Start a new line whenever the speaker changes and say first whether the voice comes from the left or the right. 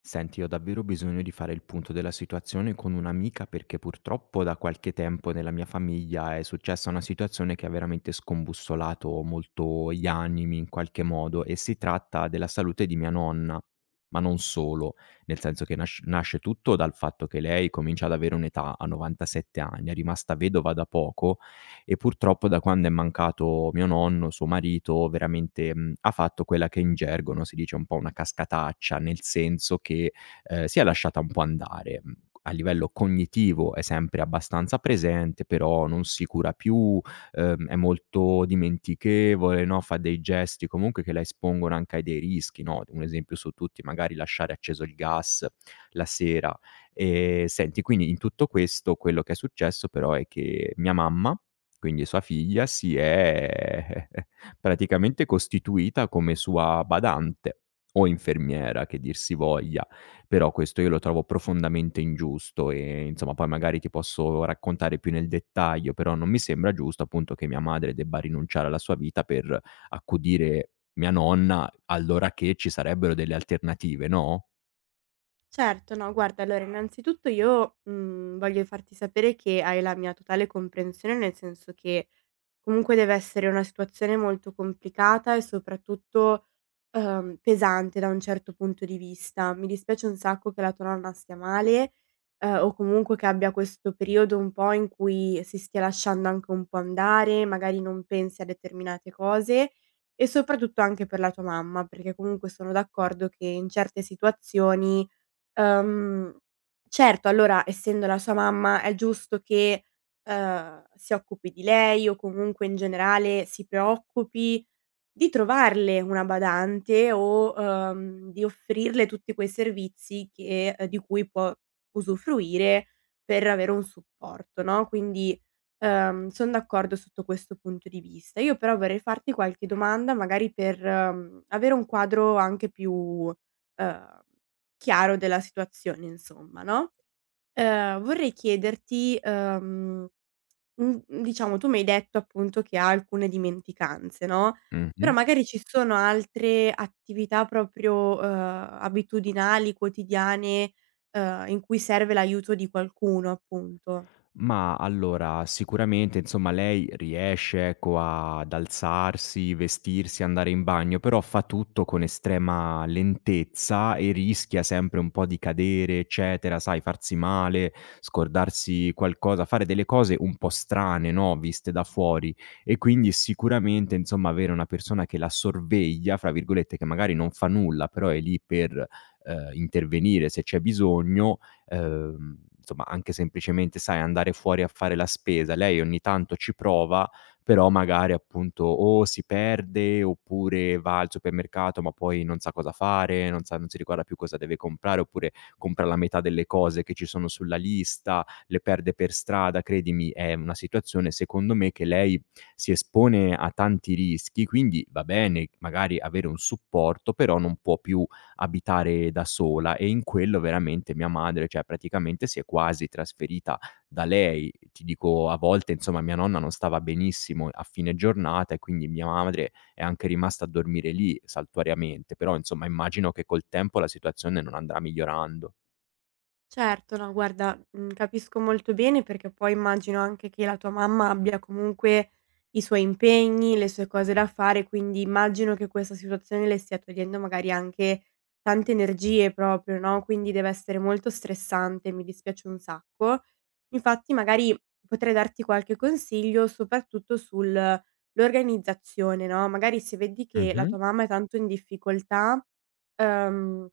left: Senti, ho davvero bisogno di fare il punto della situazione con un'amica perché purtroppo da qualche tempo nella mia famiglia è successa una situazione che ha veramente scombussolato molto gli animi in qualche modo e si tratta della salute di mia nonna, ma non solo, nel senso che nasce tutto dal fatto che lei comincia ad avere un'età, a 97 anni, è rimasta vedova da poco e purtroppo da quando è mancato mio nonno, suo marito, veramente, ha fatto quella che in gergo, no, si dice un po' una cascataccia, nel senso che si è lasciata un po' andare. Mhmm, A livello cognitivo è sempre abbastanza presente, però non si cura più, è molto dimentichevole, no, fa dei gesti comunque che la espongono anche ai dei rischi, no, un esempio su tutti, magari lasciare acceso il gas la sera. Senti, quindi in tutto questo, quello che è successo però è che mia mamma, quindi sua figlia, si è praticamente costituita come sua badante o infermiera che dir si voglia, però questo io lo trovo profondamente ingiusto e insomma poi magari ti posso raccontare più nel dettaglio, però non mi sembra giusto appunto che mia madre debba rinunciare alla sua vita per accudire mia nonna, allora che ci sarebbero delle alternative, no?
right: Certo, no, guarda, allora innanzitutto io, voglio farti sapere che hai la mia totale comprensione, nel senso che comunque deve essere una situazione molto complicata e soprattutto, pesante da un certo punto di vista. Mi dispiace un sacco che la tua nonna stia male, o comunque che abbia questo periodo un po' in cui si stia lasciando anche un po' andare, magari non pensi a determinate cose e soprattutto anche per la tua mamma, perché comunque sono d'accordo che in certe situazioni. Uhm, certo, allora essendo la sua mamma è giusto che, si occupi di lei o comunque in generale si preoccupi di trovarle una badante o, di offrirle tutti quei servizi che di cui può usufruire per avere un supporto, no, quindi, son d'accordo sotto questo punto di vista. Io però vorrei farti qualche domanda magari per, avere un quadro anche più, chiaro della situazione insomma, no. Vorrei chiederti, diciamo tu mi hai detto appunto che ha alcune dimenticanze, no, però
left: Mh-mh.
right: magari ci sono altre attività proprio, abitudinali, quotidiane, in cui serve l'aiuto di qualcuno appunto.
left: Ma allora, sicuramente insomma lei riesce, ecco, a ad alzarsi, vestirsi, andare in bagno, però fa tutto con estrema lentezza e rischia sempre un po' di cadere, eccetera, sai, farsi male, scordarsi qualcosa, fare delle cose un po' strane, no, viste da fuori. E quindi sicuramente insomma avere una persona che la sorveglia, fra virgolette, che magari non fa nulla, però è lì per intervenire se c'è bisogno, insomma anche semplicemente, sai, andare fuori a fare la spesa. Lei ogni tanto ci prova, però magari appunto o si perde oppure va al supermercato, ma poi non sa cosa fare, non si ricorda più cosa deve comprare, oppure compra la metà delle cose che ci sono sulla lista, le perde per strada. Credimi, è una situazione secondo me che lei si espone a tanti rischi, quindi va bene magari avere un supporto, però non può più abitare da sola, e in quello veramente mia madre, cioè, praticamente si è quasi trasferita da lei. Ti dico, a volte insomma mia nonna non stava benissimo a fine giornata e quindi mia madre è anche rimasta a dormire lì saltuariamente, però insomma immagino che col tempo la situazione non andrà migliorando.
right: Certo, no guarda, capisco molto bene perché poi immagino anche che la tua mamma abbia comunque i suoi impegni, le sue cose da fare, quindi immagino che questa situazione le stia togliendo magari anche tante energie proprio, no, quindi deve essere molto stressante, mi dispiace un sacco. Infatti magari potrei darti qualche consiglio soprattutto sul l'organizzazione, no, magari se vedi che la
left: Mh-mh.
right: tua mamma è tanto in difficoltà, ehm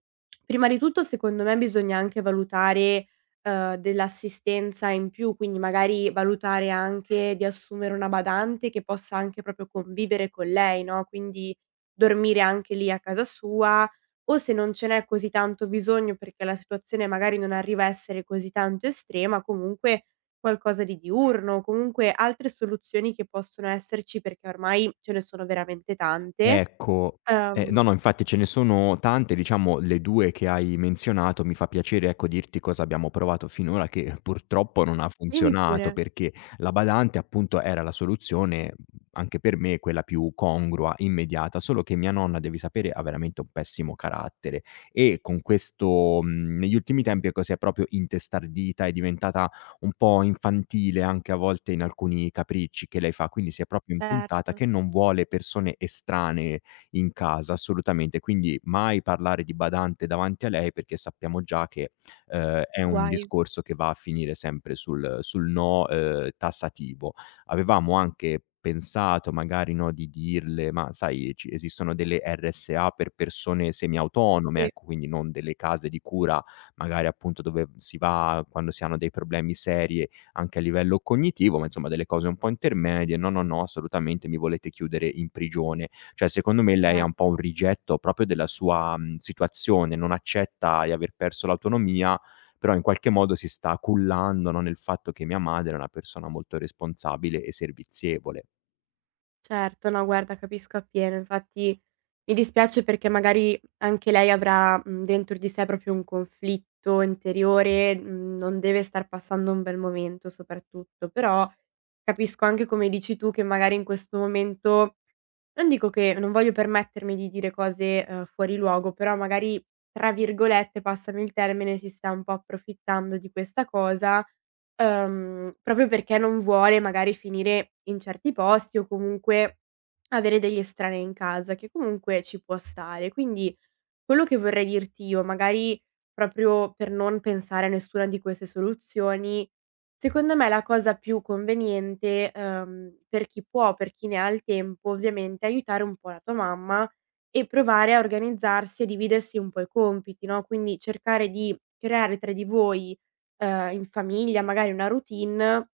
right: Prima di tutto secondo me bisogna anche valutare, dell'assistenza in più, quindi magari valutare anche di assumere una badante che possa anche proprio convivere con lei, no, quindi dormire anche lì a casa sua o se non ce n'è così tanto bisogno perché la situazione magari non arriva a essere così tanto estrema, comunque qualcosa di diurno, comunque altre soluzioni che possono esserci perché ormai ce ne sono veramente tante.
left: Ecco, no,
right: Uhm
left: no, infatti ce ne sono tante, diciamo le 2 che hai menzionato, mi fa piacere, ecco, dirti cosa abbiamo provato finora che purtroppo non ha
right: Dimmi
left: funzionato,
right: pure.
left: perché la badante appunto era la soluzione, anche per me quella più congrua, immediata, solo che mia nonna, devi sapere, ha veramente un pessimo carattere e con questo, negli ultimi tempi, ecco, si è proprio intestardita, è diventata un po' infantile anche a volte in alcuni capricci che lei fa, quindi si è proprio impuntata
right: Certo,
left: che non vuole persone estranee in casa, assolutamente. Quindi mai parlare di badante davanti a lei perché sappiamo già che è un
right: guai.
left: discorso che va a finire sempre sul no, tassativo. Avevamo anche pensato magari, no, di dirle: "Ma sai, ci esistono delle RSA per persone semiautonome,
right: Sì,
left: ecco, quindi non delle case di cura, magari appunto, dove si va quando si hanno dei problemi serie anche a livello cognitivo, ma insomma delle cose un po' intermedie". "No, no, no, assolutamente, mi volete chiudere in prigione". Cioè, secondo me lei ha un
right: certo,
left: po' un rigetto proprio della sua, situazione, non accetta di aver perso l'autonomia, però in qualche modo si sta cullando, no, nel fatto che mia madre è una persona molto responsabile e servizievole.
right: certo. No, guarda, capisco appieno. Infatti mi dispiace perché magari anche lei avrà, dentro di sé proprio un conflitto interiore, non deve star passando un bel momento soprattutto. Però capisco anche come dici tu che magari in questo momento non dico che non voglio permettermi di dire cose, fuori luogo, però magari, tra virgolette, passami il termine, si sta un po' approfittando di questa cosa. Proprio perché non vuole magari finire in certi posti o comunque avere degli estranei in casa, che comunque ci può stare. Quindi quello che vorrei dirti io, magari proprio per non pensare a nessuna di queste soluzioni, secondo me la cosa più conveniente, per chi può, per chi ne ha il tempo, ovviamente, è aiutare un po' la tua mamma e provare a organizzarsi e dividersi un po' i compiti, no, quindi cercare di creare tra di voi, in famiglia magari una routine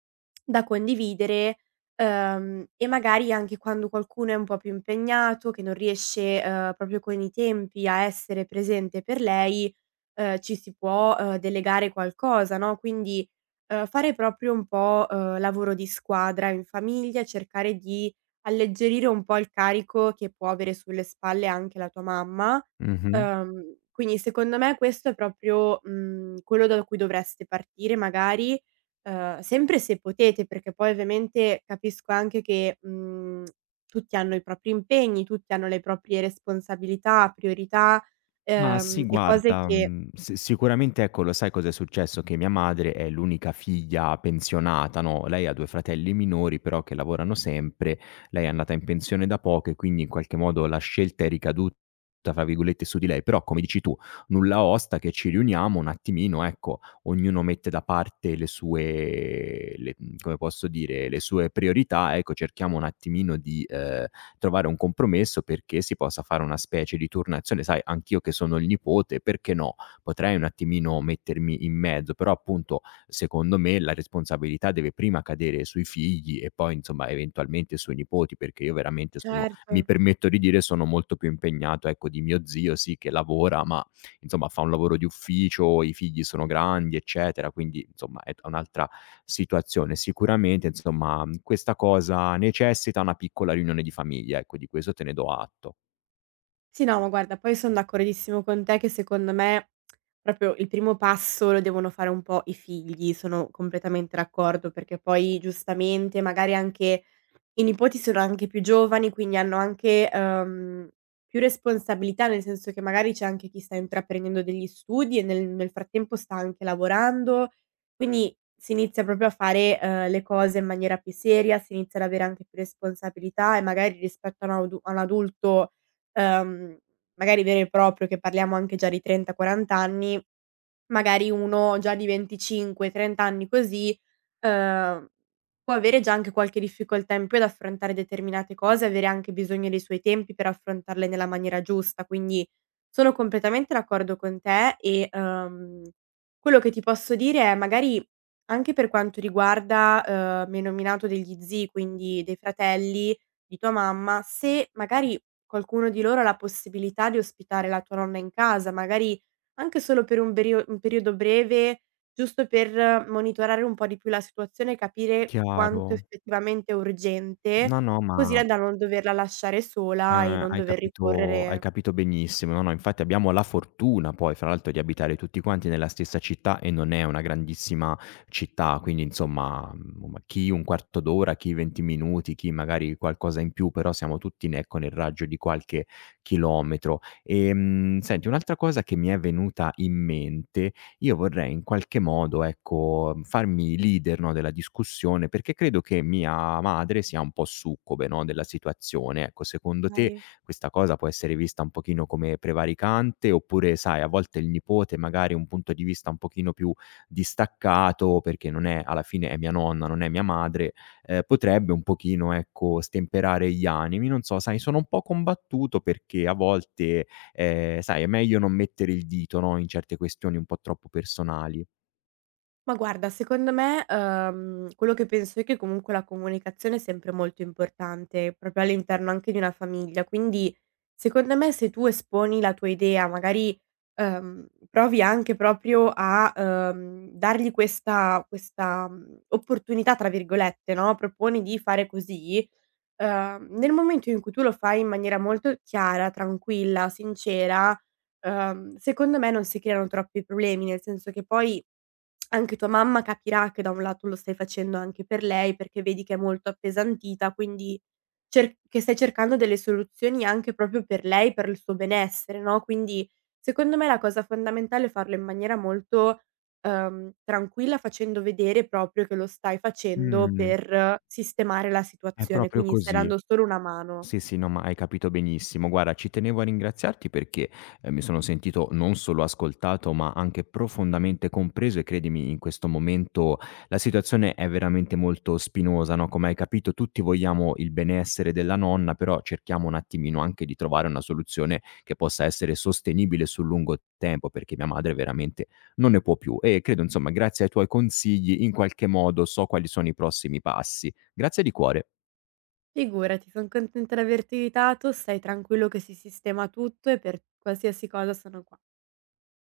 right: da condividere. E magari anche quando qualcuno è un po' più impegnato, che non riesce, proprio con i tempi a essere presente per lei, ci si può, delegare qualcosa, no, quindi, fare proprio un po', lavoro di squadra in famiglia, cercare di alleggerire un po' il carico che può avere sulle spalle anche la tua mamma. Quindi secondo me questo è proprio, quello da cui dovreste partire magari. Sempre se potete, perché poi ovviamente capisco anche che, tutti hanno i propri impegni, tutti hanno le proprie responsabilità, priorità,
left: Ma sì,
right: e cose
left: guarda,
right: che
left: si sicuramente, ecco, lo sai cos'è successo? Che mia madre è l'unica figlia pensionata, no, lei ha 2 fratelli minori però che lavorano sempre, lei è andata in pensione da poco e quindi in qualche modo la scelta è "ricaduta", fra virgolette, su di lei, però come dici tu, nulla osta che ci riuniamo un attimino, ecco, ognuno mette da parte le come posso dire, le sue priorità, ecco cerchiamo un attimino di trovare un compromesso perché si possa fare una specie di turnazione. Sai, anch'io che sono il nipote, perché no? Potrei un attimino mettermi in mezzo, però appunto secondo me la responsabilità deve prima cadere sui figli e poi insomma eventualmente sui nipoti, perché io veramente sono mi
right: certo.
left: permetto di dire sono molto più impegnato, ecco, di mio zio. Sì che lavora, ma insomma fa un lavoro di ufficio, i figli sono grandi, eccetera, quindi insomma è un'altra situazione. Sicuramente, insomma, questa cosa necessita una piccola riunione di famiglia, ecco, di questo te ne do atto.
right: Sì, no, ma guarda, poi son d'accordissimo con te che secondo me proprio il primo passo lo devono fare un po' i figli, sono completamente d'accordo, perché poi giustamente magari anche i nipoti sono anche più giovani, quindi hanno anche, più responsabilità, nel senso che magari c'è anche chi sta intraprendendo degli studi e nel frattempo sta anche lavorando, quindi si inizia proprio a fare, le cose in maniera più seria, si inizia ad avere anche più responsabilità e magari rispetto a un adu a un adulto, uhm, magari vero e proprio, che parliamo anche già di 30, 40 anni. Magari uno già di 25, 30 anni così, uhm, può avere già anche qualche difficoltà in più ad affrontare determinate cose, avere anche bisogno dei suoi tempi per affrontarle nella maniera giusta. Quindi sono completamente d'accordo con te e, quello che ti posso dire è magari anche per quanto riguarda, mi hai nominato degli zii, quindi dei fratelli di tua mamma, se magari qualcuno di loro ha la possibilità di ospitare la tua nonna in casa, magari anche solo per un periodo breve, giusto per monitorare un po' di più la situazione e capire quanto
left: Chiaro.
right: effettivamente è urgente,
left: No, no,
right: così
left: ma
right: da non doverla lasciare sola e non
left: hai
right: dover
left: capito hai
right: ricorrere
left: capito benissimo. No, no, infatti abbiamo la fortuna poi, fra l'altro, di abitare tutti quanti nella stessa città e non è una grandissima città, quindi insomma, chi un quarto d'ora, chi 20 minuti, chi magari qualcosa in più, però siamo tutti, n ecco, nel raggio di qualche chilometro. Senti, un'altra cosa che mi è venuta in mente: io vorrei in qualche modo, ecco, farmi leader, no, della discussione, perché credo che mia madre sia un po' succube, no, della situazione. Ecco, secondo te
right: ai.
left: questa cosa può essere vista un pochino come prevaricante, oppure, sai, a volte il nipote magari ha un punto di vista un pochino più distaccato, perché non è alla fine è mia nonna, non è mia madre, potrebbe un pochino, ecco, stemperare gli animi. Non so, sai, sono un po' combattuto perché a volte sai, è meglio non mettere il dito, no, in certe questioni un po' troppo personali.
right: Ma guarda, secondo me, quello che penso io è che comunque la comunicazione è sempre molto importante, proprio all'interno anche di una famiglia. Quindi, secondo me, se tu esponi la tua idea, magari, provi anche proprio a, dargli questa "opportunità", tra virgolette, no, proponi di fare così, nel momento in cui tu lo fai in maniera molto chiara, tranquilla, sincera, secondo me non si creano troppi problemi, nel senso che poi anche tua mamma capirà che da un lato lo stai facendo anche per lei, perché vedi che è molto appesantita, quindi cer che stai cercando delle soluzioni anche proprio per lei, per il suo benessere, no, quindi secondo me la cosa fondamentale è farlo in maniera molto, tranquilla, facendo vedere proprio che lo stai facendo
left: Mh,
right: per sistemare la
left: è
right: situazione,
left: proprio
right: quindi stai
left: così.
right: dando solo una mano.
left: Sì, sì, no, ma hai capito benissimo. Guarda, ci tenevo a ringraziarti perché mi sono sentito non solo ascoltato, ma anche profondamente compreso e credimi, in questo momento la situazione è veramente molto spinosa, no? Come hai capito, tutti vogliamo il benessere della nonna, però cerchiamo un attimino anche di trovare una soluzione che possa essere sostenibile sul lungo tempo, perché mia madre veramente non ne può più. E credo, insomma, grazie ai tuoi consigli, in qualche modo so quali sono i prossimi passi. Grazie di cuore.
right: Figurati, son contenta di averti aiutato, stai tranquillo che si sistema tutto e per qualsiasi cosa sono qua.